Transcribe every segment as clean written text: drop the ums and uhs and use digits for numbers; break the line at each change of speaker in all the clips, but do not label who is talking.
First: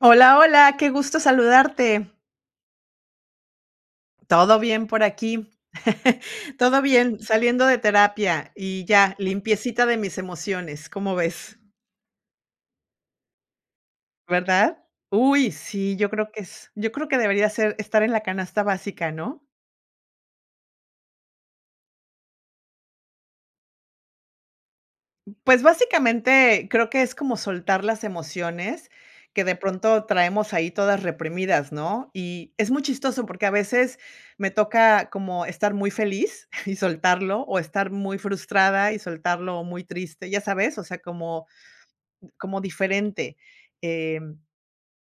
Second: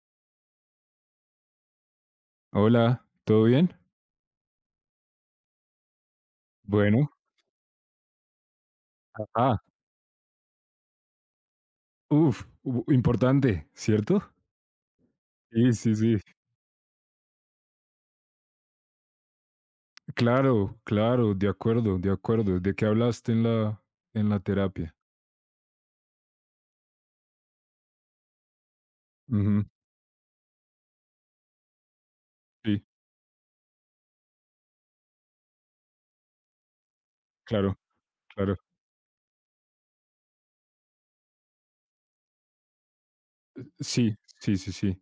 Hola, hola, qué gusto saludarte.
Hola, ¿todo bien?
Todo bien por aquí. Todo
Bueno,
bien, saliendo de terapia y ya,
ajá,
limpiecita de mis emociones, ¿cómo ves?
uf, importante, ¿cierto?
¿Verdad? Uy,
Sí, sí,
sí, yo
sí.
creo que debería ser estar en la canasta básica, ¿no?
Claro, claro, de acuerdo, de acuerdo. ¿De qué hablaste en la terapia?
Pues, básicamente, creo que es como soltar las emociones que de
Ujú.
pronto traemos ahí todas reprimidas, ¿no? Y es muy
Sí,
chistoso porque a veces me toca como estar muy feliz y soltarlo, o
claro,
estar muy
claro.
frustrada y soltarlo, o muy triste, ¿ya sabes? O sea, como diferente.
Sí,
Em,
sí, sí, sí.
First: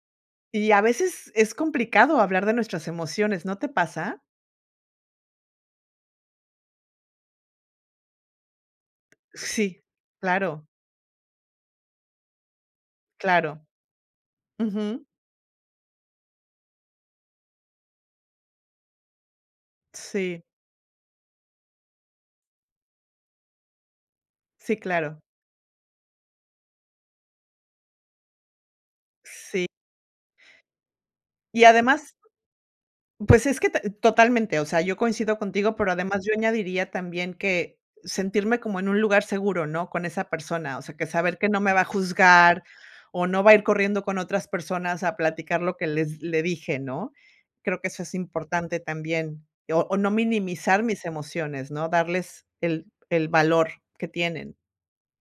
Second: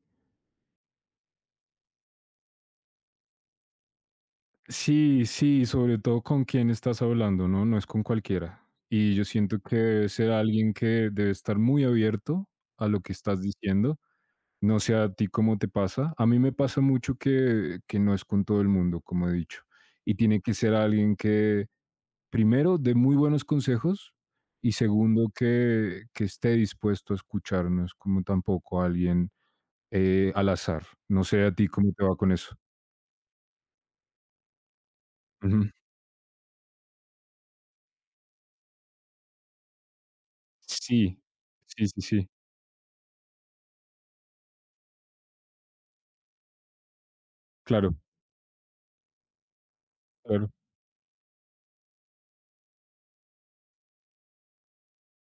y a veces es complicado hablar de nuestras emociones, ¿no te pasa?
Sí, sí, sobre todo con quién estás hablando, ¿no? No es con cualquiera. Y yo siento que
Sí,
debe ser
claro,
alguien que debe estar muy abierto a lo que estás
claro.
diciendo. No sé
Ujú.
a ti cómo te pasa. A mí me pasa mucho que no es con todo el mundo, como he dicho. Y tiene
Sí,
que ser alguien que, primero, dé muy buenos consejos, y
sí, claro.
segundo, que esté dispuesto a escucharnos, como tampoco alguien
Sí.
al azar. No sé a
Y
ti cómo te
además,
va con eso.
pues es que t totalmente. O sea, yo coincido
Ujú.
contigo, pero además yo añadiría también que sentirme como en un lugar seguro, ¿no? Con esa persona, o sea, que
Sí,
saber que no me va a
sí, sí, sí.
juzgar o no va a ir corriendo con otras personas a platicar lo que les le dije, ¿no? Creo que
Claro,
eso es importante también, o no
claro.
minimizar mis emociones, ¿no? Darles el valor que tienen,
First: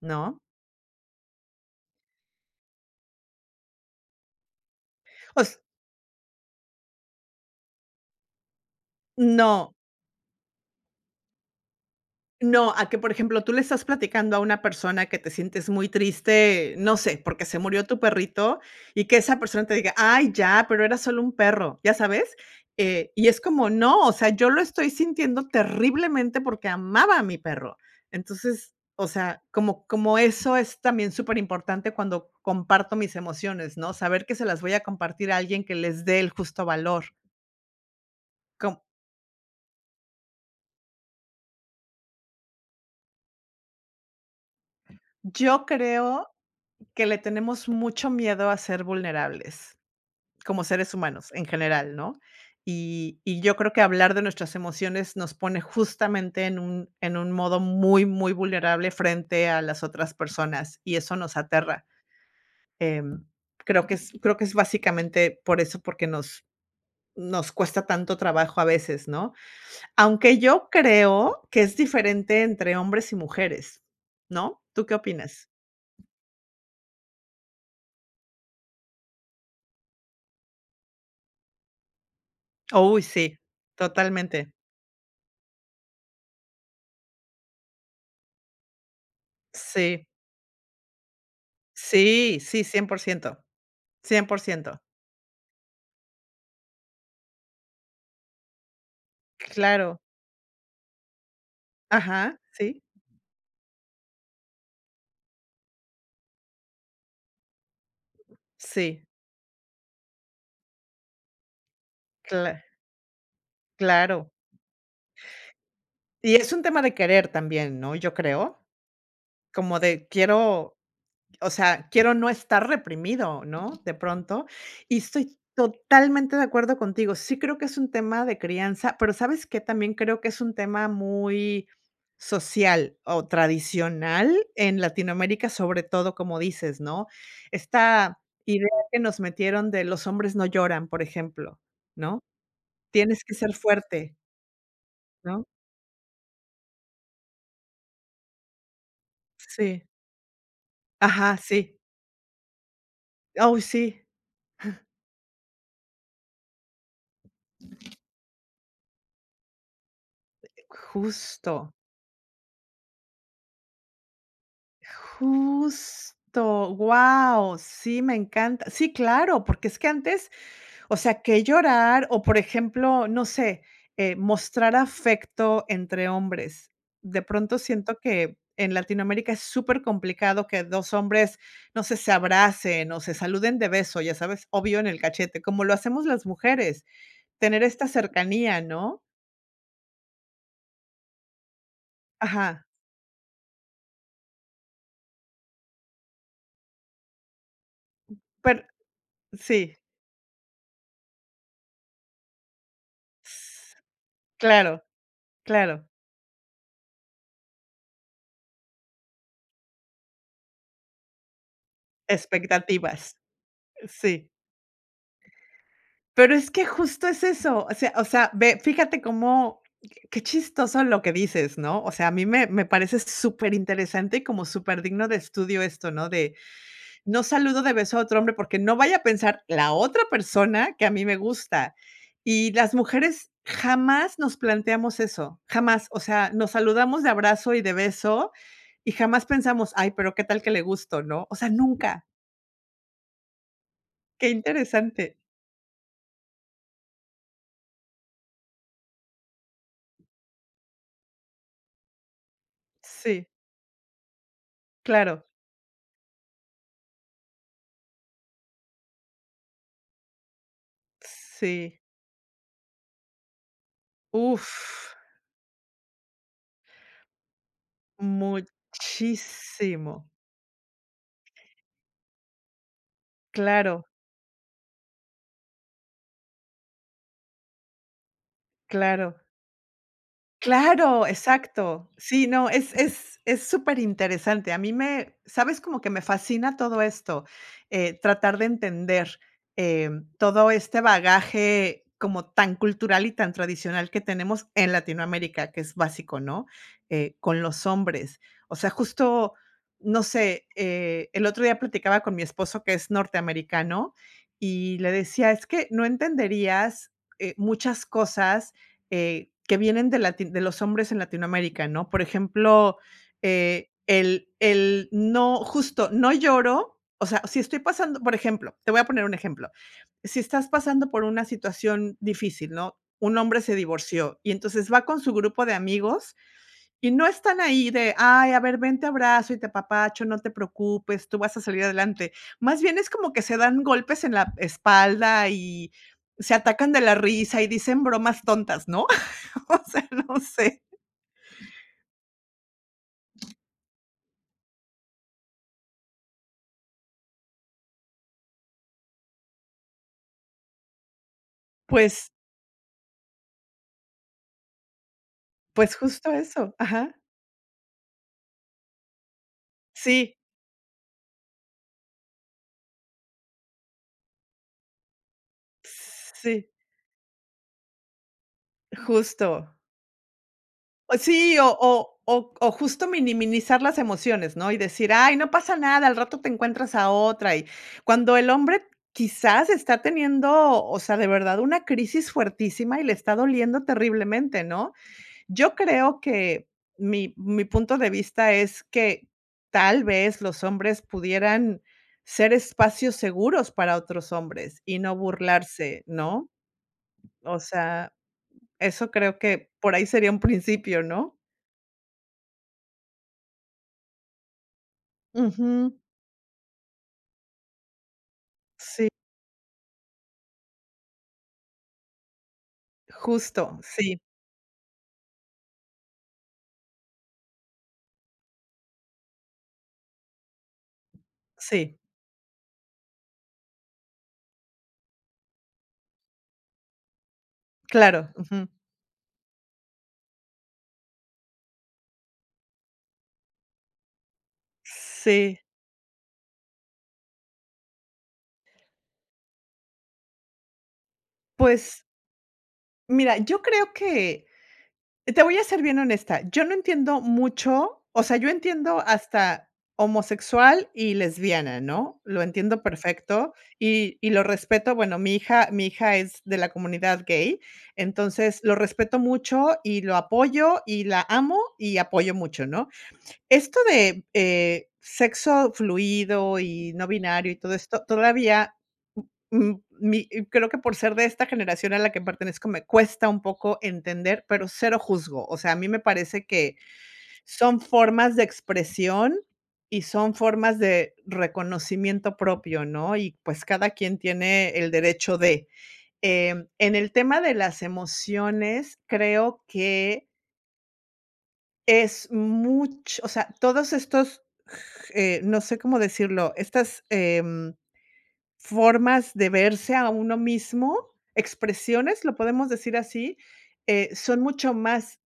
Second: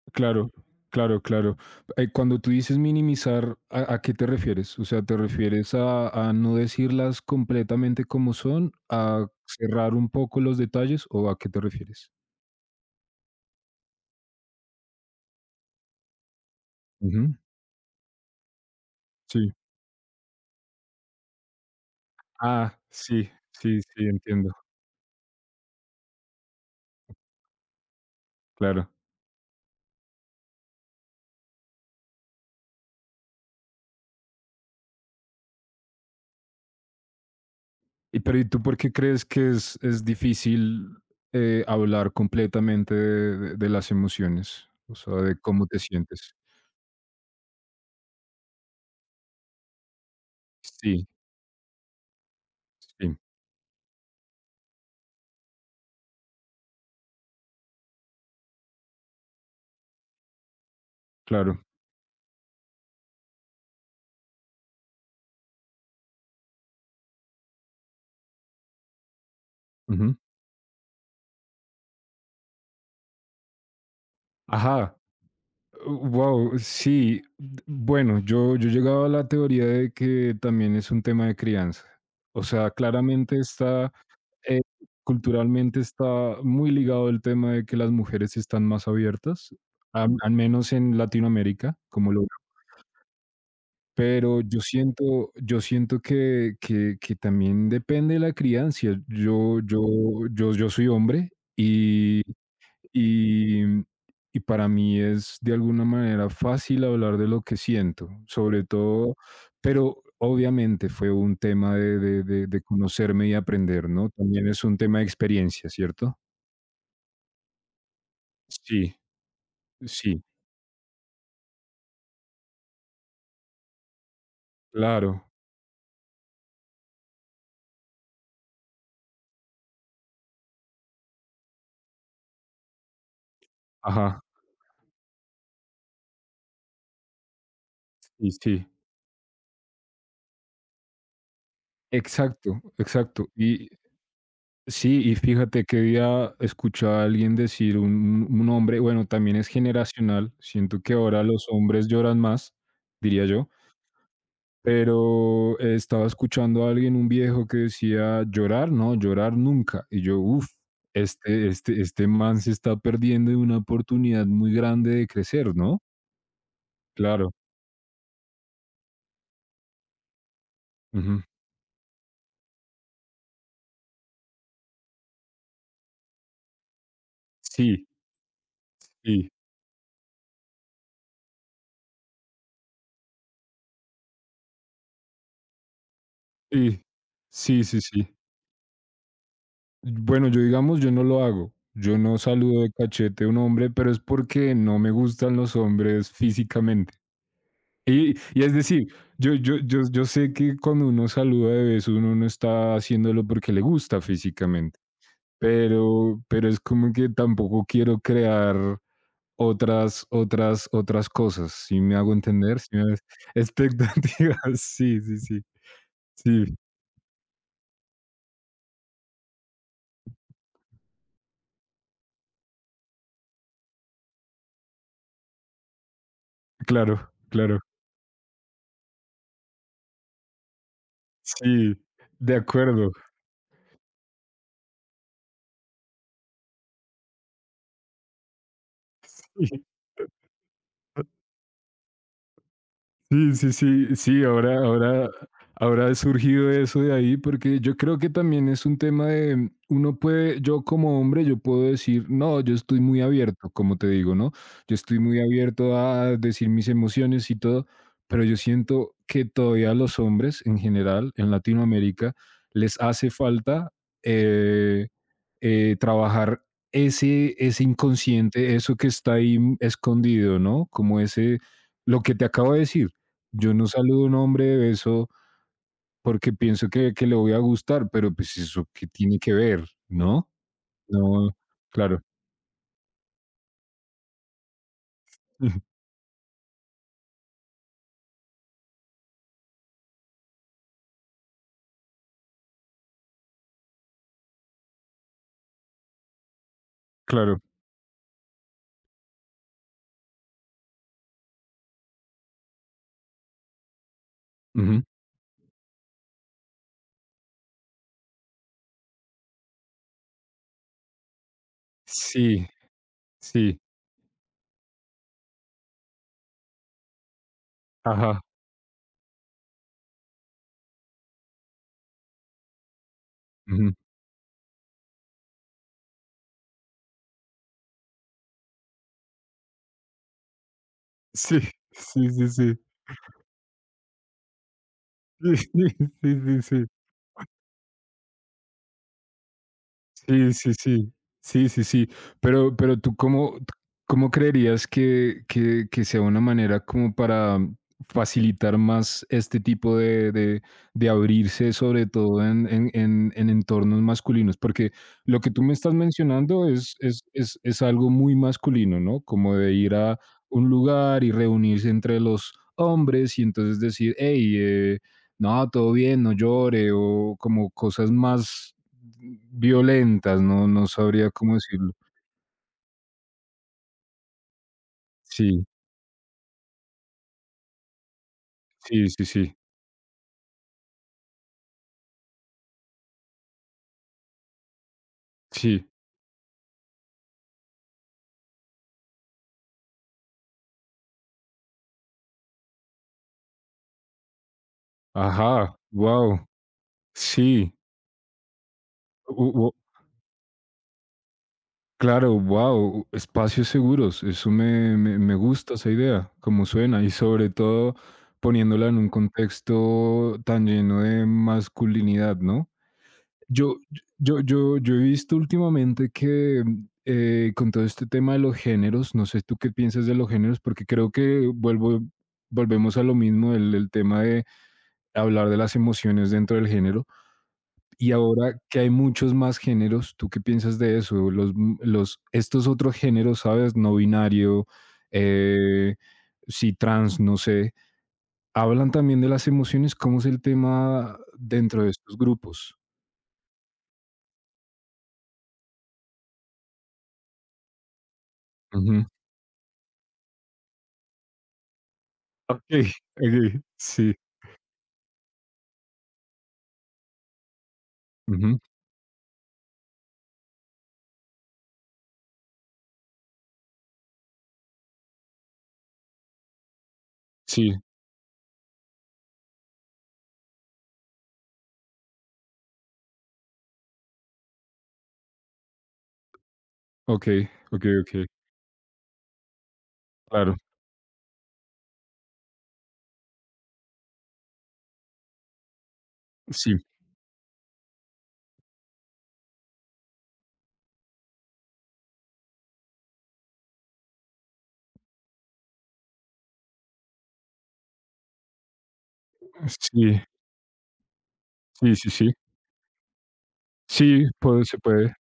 ¿no?
Claro, claro, claro. Cuando tú dices minimizar, ¿a qué te refieres? O sea, ¿te
Os
refieres a no decirlas completamente como son, a
no,
cerrar un poco los detalles o a qué te refieres?
no, a que, por ejemplo, tú le estás platicando a una persona que te sientes muy triste, no sé,
Ujú.
porque se murió tu perrito y que esa
Sí.
persona te diga: "Ay, ya, pero era solo un perro", ¿ya sabes?
Ah,
Y
sí,
es como:
sí,
"No,
sí,
o sea, yo
entiendo,
lo estoy sintiendo terriblemente porque amaba a mi perro". Entonces,
claro.
o sea, como como eso es también súper importante cuando comparto mis emociones, ¿no? Saber que se las voy a compartir a alguien que les dé el justo valor.
Y pero ¿y tú
Com
por qué crees que es difícil hablar completamente de, de las emociones? O sea, de
yo
cómo te
creo
sientes.
que le tenemos mucho miedo a ser vulnerables, como seres
Sí,
humanos en general, ¿no?
sí,
Y yo creo que hablar de nuestras emociones nos pone justamente en un modo muy, muy vulnerable frente a las otras personas y eso nos
claro.
aterra. Em, creo que es básicamente por eso, porque nos cuesta tanto trabajo a veces, ¿no?
Ujú.
Aunque yo creo que es diferente entre hombres y mujeres, ¿no? ¿Tú qué
Ajá.
opinas?
Wow, sí. Bueno, yo llegaba a la teoría de que también es un tema de crianza. O sea,
Uy,
claramente
sí,
está,
totalmente.
eh, culturalmente está muy ligado el tema de que las mujeres están más abiertas,
Sí,
al menos en Latinoamérica, como lo...
sí, sí, cien por ciento, cien por
Pero yo
ciento.
siento, yo siento que también depende de la crianza. Yo, yo,
Claro,
yo, yo soy hombre, y
ajá, sí,
y y para mí es de alguna manera fácil hablar de lo que siento, sobre
sí,
todo, pero obviamente fue un tema de, de, de,
cla
de conocerme y aprender, ¿no?
claro.
También es un tema de experiencia, ¿cierto?
Y es un tema de querer también, ¿no? Yo creo,
Sí,
como de
sí,
quiero, o sea, quiero no estar reprimido, ¿no? De pronto. Y
claro.
estoy totalmente de acuerdo contigo. Sí creo que es un tema de crianza, pero ¿sabes qué? También creo que es un tema muy social o
Ajá.
tradicional en Latinoamérica, sobre todo, como dices, ¿no? Esta
Sí, sí.
idea que nos metieron de los hombres no lloran, por ejemplo, ¿no?
Exacto,
Tienes
exacto.
que ser
Y
fuerte,
sí, y
¿no?
fíjate que día escuchaba a alguien decir un, un hombre, bueno, también es
Sí.
generacional, siento que ahora
Ajá,
los
sí.
hombres lloran más, diría yo,
Uy, sí.
pero estaba escuchando a alguien, un viejo que decía, llorar, no, llorar nunca. Y yo, uff, este,
Justo,
este, este man se está perdiendo de una oportunidad muy grande de crecer, ¿no?
justo.
Claro.
Wow, sí, me encanta. Sí, claro, porque es que antes, o sea,
Ujú.
que llorar o, por ejemplo, no sé, mostrar afecto entre hombres. De pronto
Sí,
siento que en
sí,
Latinoamérica es súper complicado que 2 hombres, no sé, se abracen o se saluden de beso, ya sabes, obvio en el cachete, como lo hacemos las
sí,
mujeres, tener
sí, sí,
esta
sí.
cercanía, ¿no?
Bueno, yo digamos, yo no lo hago. Yo no saludo
Ajá,
de cachete a un hombre, pero es porque no me gustan los hombres físicamente. Y es
pero
decir, yo, yo,
sí,
yo, yo sé que cuando uno saluda de beso, uno no está haciéndolo porque le
s
gusta físicamente.
claro, claro,
Pero es como que tampoco quiero crear otras cosas, si me hago entender, si me
expectativas,
expectativas,
sí.
sí, sí, sí,
Pero es
sí,
que justo es eso, o sea, o sea, ve, fíjate cómo qué chistoso lo que dices, ¿no? O sea, a mí me parece súper interesante y como súper digno de estudio esto, ¿no? De
claro,
no
claro,
saludo de beso a otro hombre porque no vaya a pensar la otra persona que a mí me gusta.
sí, de
Y las
acuerdo.
mujeres jamás nos planteamos eso, jamás. O sea, nos saludamos de abrazo y de beso. Y jamás pensamos: "Ay, pero qué tal que le gusto", ¿no? O sea, nunca.
Sí, sí, sí, sí,
Qué
ahora, ahora,
interesante.
ahora ha surgido eso de ahí, porque yo creo que también es un tema de, uno puede, yo como hombre, yo puedo decir, no, yo estoy muy
Sí,
abierto, como te digo, ¿no? Yo estoy muy
claro.
abierto a decir mis emociones y todo, pero yo siento que todavía a los hombres en general, en
Sí.
Latinoamérica, les hace falta
Uf,
eh, trabajar ese inconsciente, eso que está ahí
muchísimo.
escondido, ¿no? Como ese lo que te acabo de decir, yo no
Claro,
saludo a un hombre de beso porque pienso que le voy a gustar, pero, pues, ¿eso qué
claro.
tiene que ver? ¿No?
Claro,
No,
exacto.
claro,
Sí, no, es es súper interesante. A mí me,
ujú,
¿sabes? Como que me fascina todo esto. Tratar de entender, todo este bagaje como tan cultural y tan tradicional que tenemos en Latinoamérica, que es básico, ¿no? Con
claro,
los hombres. O sea, justo, no sé, el otro día platicaba con mi esposo, que es norteamericano, y
ujú.
le decía: "Es que no entenderías, muchas cosas que vienen de lati de los hombres en Latinoamérica, ¿no? Por
Sí,
ejemplo,
sí,
el no justo, no lloro, o sea, si estoy pasando, por
ajá,
ejemplo, te voy a poner un ejemplo. Si estás pasando por una situación difícil, ¿no? Un hombre se
ujú.
divorció y entonces va con su grupo de amigos y no están ahí de: "Ay, a ver, ven, te abrazo y te apapacho, no te preocupes, tú vas
Sí,
a salir
sí,
adelante".
sí, sí.
Más bien es como que se dan golpes en la espalda
Sí,
y se
sí, sí, sí.
atacan de la risa y dicen bromas tontas, ¿no? O sea, no
Sí, sí,
sé.
sí. Sí, sí, sí. Pero tú, ¿cómo creerías que que sea una manera como para facilitar más este tipo de abrirse, sobre
Pues
todo en entornos masculinos? Porque lo que tú me estás
pues justo
mencionando
eso,
es
ajá.
es es es algo muy masculino, ¿no? Como de ir a
Sí,
un lugar y reunirse entre los hombres y entonces decir: "Hey, no, todo bien, no
sí,
llore", o como cosas más
justo.
violentas, no
O
sabría cómo
sí,
decirlo.
o justo minimizar las emociones, ¿no? Y decir: "Ay, no
Sí,
pasa nada, al rato te encuentras a otra", y cuando el hombre
sí, sí, sí,
quizás está teniendo, o sea, de verdad una crisis fuertísima y le está doliendo terriblemente, ¿no? Yo
sí.
creo que mi punto de vista es que tal vez los hombres pudieran ser espacios seguros para otros hombres y no
Ajá,
burlarse,
wow.
¿no? O
Sí,
sea, eso creo
u
que
u
por ahí sería un principio, ¿no?
claro, wow, espacios seguros, eso me gusta esa
Ujú.
idea, como suena, y sobre todo poniéndola en
Sí,
un contexto tan lleno de masculinidad, ¿no? Yo,
justo, sí,
yo he visto últimamente que con todo este tema de los géneros, no sé tú qué piensas de los géneros, porque creo que
sí,
volvemos a lo mismo, el tema de hablar de las emociones dentro del género. Y
claro,
ahora
ujú.
que hay muchos más géneros, ¿tú qué piensas de eso? Estos otros géneros, ¿sabes? No binario,
Sí.
eh, sí, trans, no sé. Hablan también de las emociones, ¿cómo es el tema dentro de
Pues,
estos grupos?
mira, yo creo que, te voy a ser bien honesta, yo no entiendo mucho. O sea, yo entiendo hasta homosexual y lesbiana, ¿no? Lo entiendo
Okey,
perfecto
okey, sí,
y lo respeto. Bueno, mi hija es de la comunidad gay,
ujú,
entonces lo respeto mucho y lo apoyo y la amo y apoyo mucho, ¿no? Esto de, sexo fluido y no binario y
sí,
todo esto, todavía Mm, mi creo que por ser de esta generación a la que pertenezco me cuesta un poco entender, pero cero juzgo. O sea, a mí me parece que
okey,
son
okey, okey,
formas de expresión y son
claro,
formas de reconocimiento propio, ¿no? Y, pues, cada quien tiene el derecho de.
sí,
En el tema de las emociones, creo que es mucho, o sea, todos estos, no sé cómo decirlo, estas, em formas de verse a
sí,
uno mismo,
sí, sí,
expresiones,
sí,
lo podemos decir así,
sí,
son
puede
mucho
se puede.
más,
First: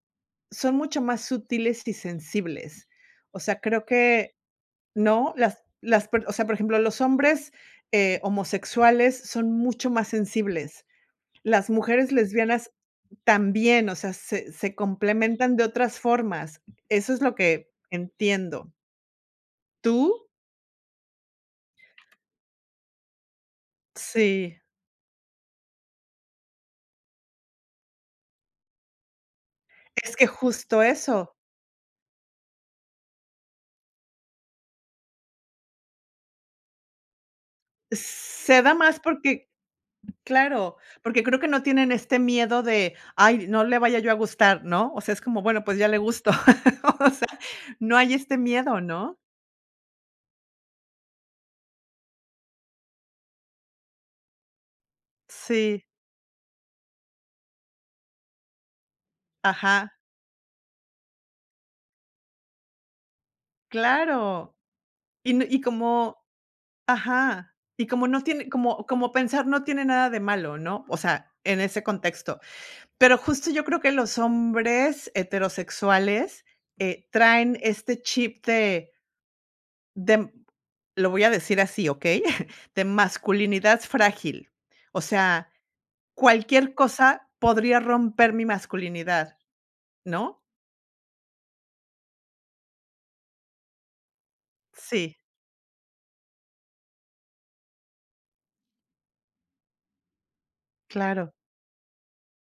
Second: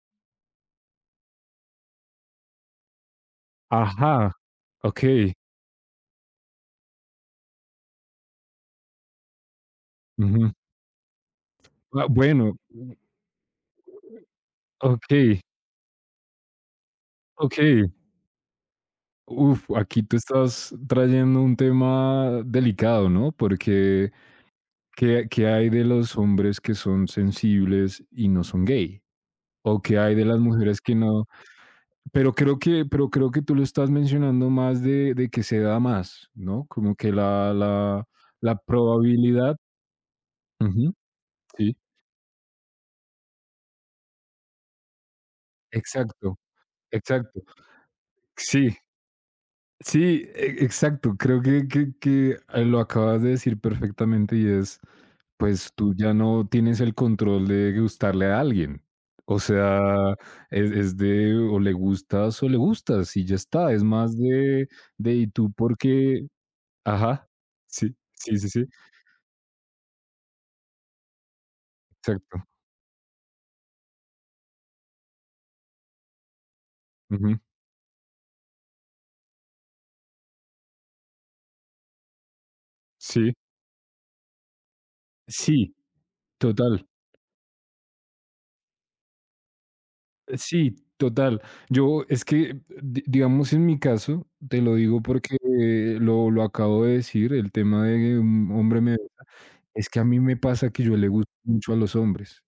son mucho más sutiles y sensibles. O sea, creo
Ajá,
que
okey,
no, las per o sea, por ejemplo, los hombres, homosexuales son mucho más
ujú,
sensibles. Las
ah,
mujeres
bueno,
lesbianas también, o sea, se
okey,
complementan de otras formas. Eso es lo que
okey,
entiendo.
uf, aquí tú
¿Tú?
estás trayendo un tema delicado, ¿no? Porque,
Sí,
¿qué hay de los hombres que son sensibles y no son gay? ¿O qué hay
es
de
que
las mujeres
justo
que no...
eso.
Pero creo que tú lo estás mencionando más de que se da más, ¿no? Como que la
Se da más porque,
probabilidad.
claro,
Ujú,
porque creo que no
sí,
tienen este miedo de: "Ay, no le vaya yo a gustar", ¿no? O sea, es como: "Bueno, pues ya le gusto".
exacto,
O sea,
exacto.
no hay este
Sí,
miedo, ¿no?
sí, exacto. Creo que lo acabas de decir perfectamente y es, pues
Sí,
tú ya no tienes el control de gustarle a alguien. O
ajá,
sea, es de o le gustas y ya está. Es más
claro.
de y
Y no,
tú
y como
porque, ajá,
ajá, y
sí,
como no
sí,
tiene,
sí, sí.
como, como pensar no tiene nada de malo, ¿no? O sea, en ese contexto.
Exacto.
Pero justo yo creo que los hombres heterosexuales,
Ujú.
traen este chip de, lo voy a decir así, ¿ok? De
Sí,
masculinidad frágil. O sea,
sí,
cualquier
total.
cosa podría romper mi masculinidad, ¿no?
Sí, total. Yo es que, di digamos, en mi caso, te lo digo
Sí,
porque lo acabo de decir, el tema de que un hombre me, es que a mí me pasa que yo le gusto
claro.
mucho a los hombres.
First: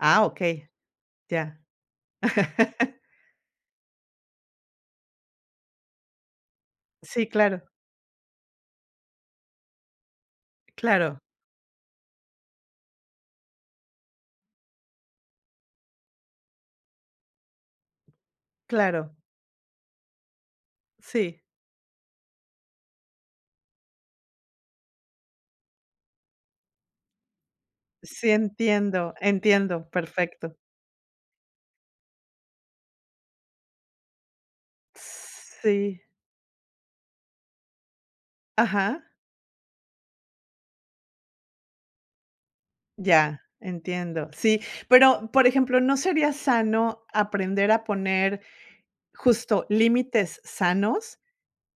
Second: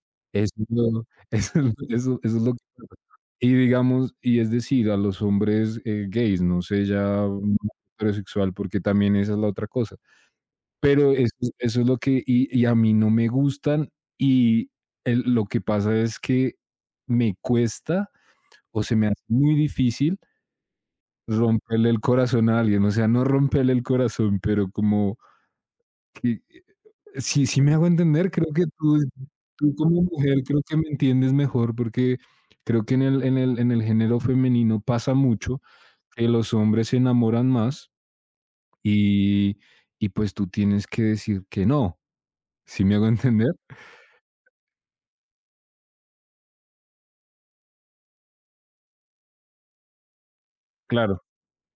Ah,
Eso
okey,
es lo
ya.
eso es lo que pasa. Y digamos, y es decir, a los hombres, gays, no sé ya,
Sí, claro,
heterosexual, porque también esa es la otra cosa. Pero
claro,
eso es lo que, y a mí no me gustan, y el lo que pasa es que me cuesta, o se me
claro.
hace muy difícil
Sí,
romperle el corazón a alguien, o sea, no romperle el corazón, pero como que si sí sí me hago
sí,
entender, creo que tú
entiendo,
tú
entiendo,
como mujer
perfecto.
creo que me entiendes mejor, porque creo que en el género femenino pasa mucho
Sí,
que los hombres se enamoran más,
ajá,
y y pues tú tienes que decir que no, ¿si me hago
ya,
entender?
entiendo. Sí, pero, por ejemplo, ¿no sería sano aprender a poner justo límites sanos?
Claro.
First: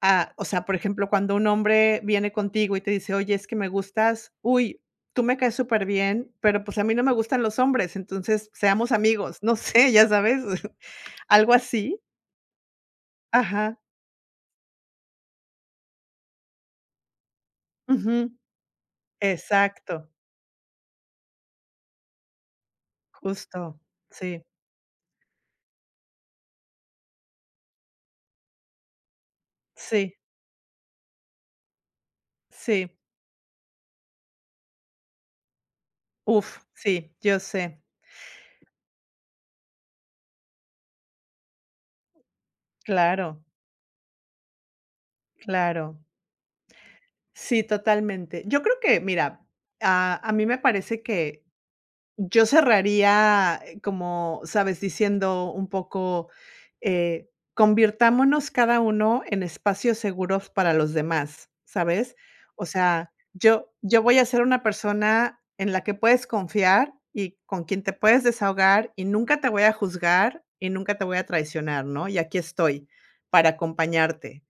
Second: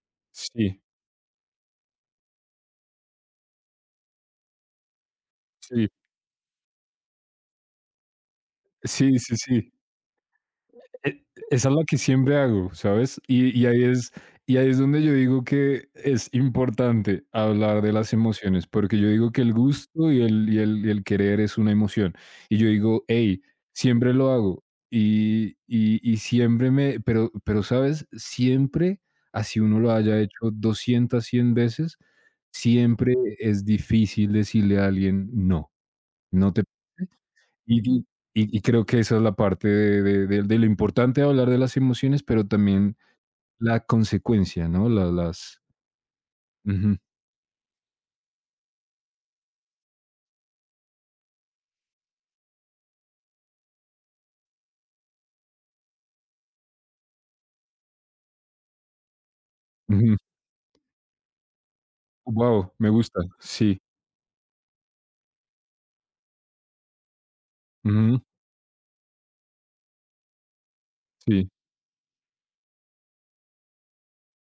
Ah, o sea, por
Sí,
ejemplo, cuando un hombre viene contigo y te dice: "Oye, es que me gustas, uy, tú me caes súper
sí,
bien pero, pues, a mí no me gustan los hombres, entonces seamos
sí, sí,
amigos", no
sí.
sé, ya sabes,
E
algo
esa es la que
así.
siempre hago, ¿sabes? Y
Ajá,
ahí es, y ahí es donde yo digo que es importante hablar de las
ujú,
emociones, porque yo digo que el
exacto,
gusto y el querer es una emoción. Y yo digo: "Hey,
justo,
siempre lo
sí,
hago". Y siempre me pero, ¿sabes? Siempre, así uno lo
sí,
haya hecho 200 100 veces,
sí,
siempre es difícil decirle a alguien: "No, no
uf,
te..."
sí, yo sé,
Y y creo que esa es la parte de lo importante de hablar de las emociones, pero también
claro,
la consecuencia, ¿no? La las
claro,
wow
sí, totalmente. Yo creo que, mira, a mí me parece que yo cerraría, como, ¿sabes? Diciendo un poco, convirtámonos cada uno en espacios seguros para los demás, ¿sabes? O
me
sea,
gusta.
yo
Sí.
yo voy a ser una persona en la que puedes confiar y con quien te
Ujú.
puedes desahogar y nunca te voy a juzgar y nunca te voy a
Sí,
traicionar, ¿no? Y aquí estoy para acompañarte.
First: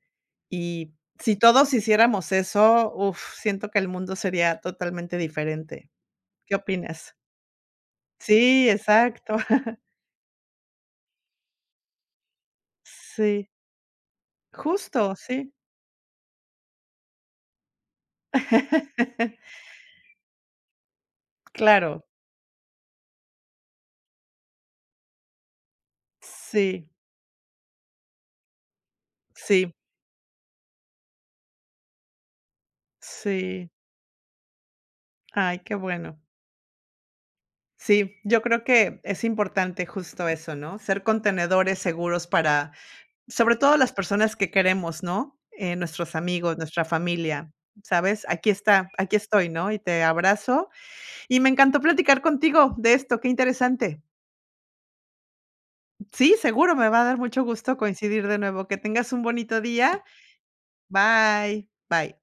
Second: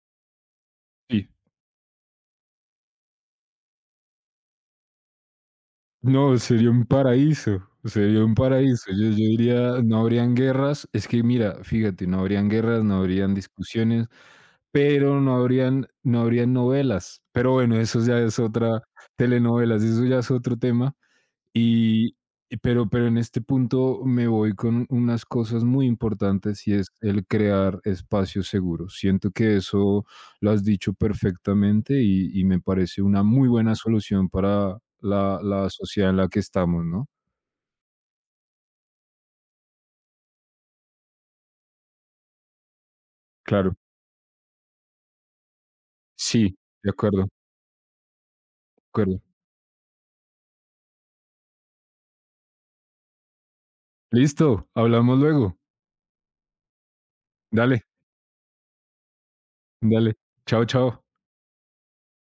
Y
sí.
si todos hiciéramos eso, uf, siento que el mundo sería totalmente diferente.
No,
¿Qué
sería un
opinas?
paraíso, sería un
Sí,
paraíso. Yo
exacto.
diría, no habrían guerras. Es que mira, fíjate, no habrían guerras, no habrían
Sí,
discusiones,
justo,
pero no
sí.
habrían no habrían novelas. Pero bueno, eso ya es otra, telenovelas, eso ya es otro tema.
Claro.
Y y pero en este punto me voy con unas cosas muy importantes, y
Sí,
es el crear espacios seguros. Siento que
sí,
eso lo has dicho perfectamente, y me parece una muy
sí.
buena solución para la
Ay,
la
qué
sociedad en
bueno.
la que estamos, ¿no?
Sí, yo creo que es importante justo eso, ¿no? Ser contenedores seguros para, sobre todo,
Claro,
las personas que queremos, ¿no? Nuestros
sí,
amigos, nuestra
de acuerdo, de
familia, ¿sabes? Aquí está, aquí
acuerdo.
estoy, ¿no? Y te abrazo. Y me encantó platicar contigo de esto, qué interesante.
Listo, hablamos luego.
Sí, seguro, me va a dar mucho gusto
Dale,
coincidir de nuevo. Que tengas un bonito día.
dale. Chao, chao.
Bye, bye.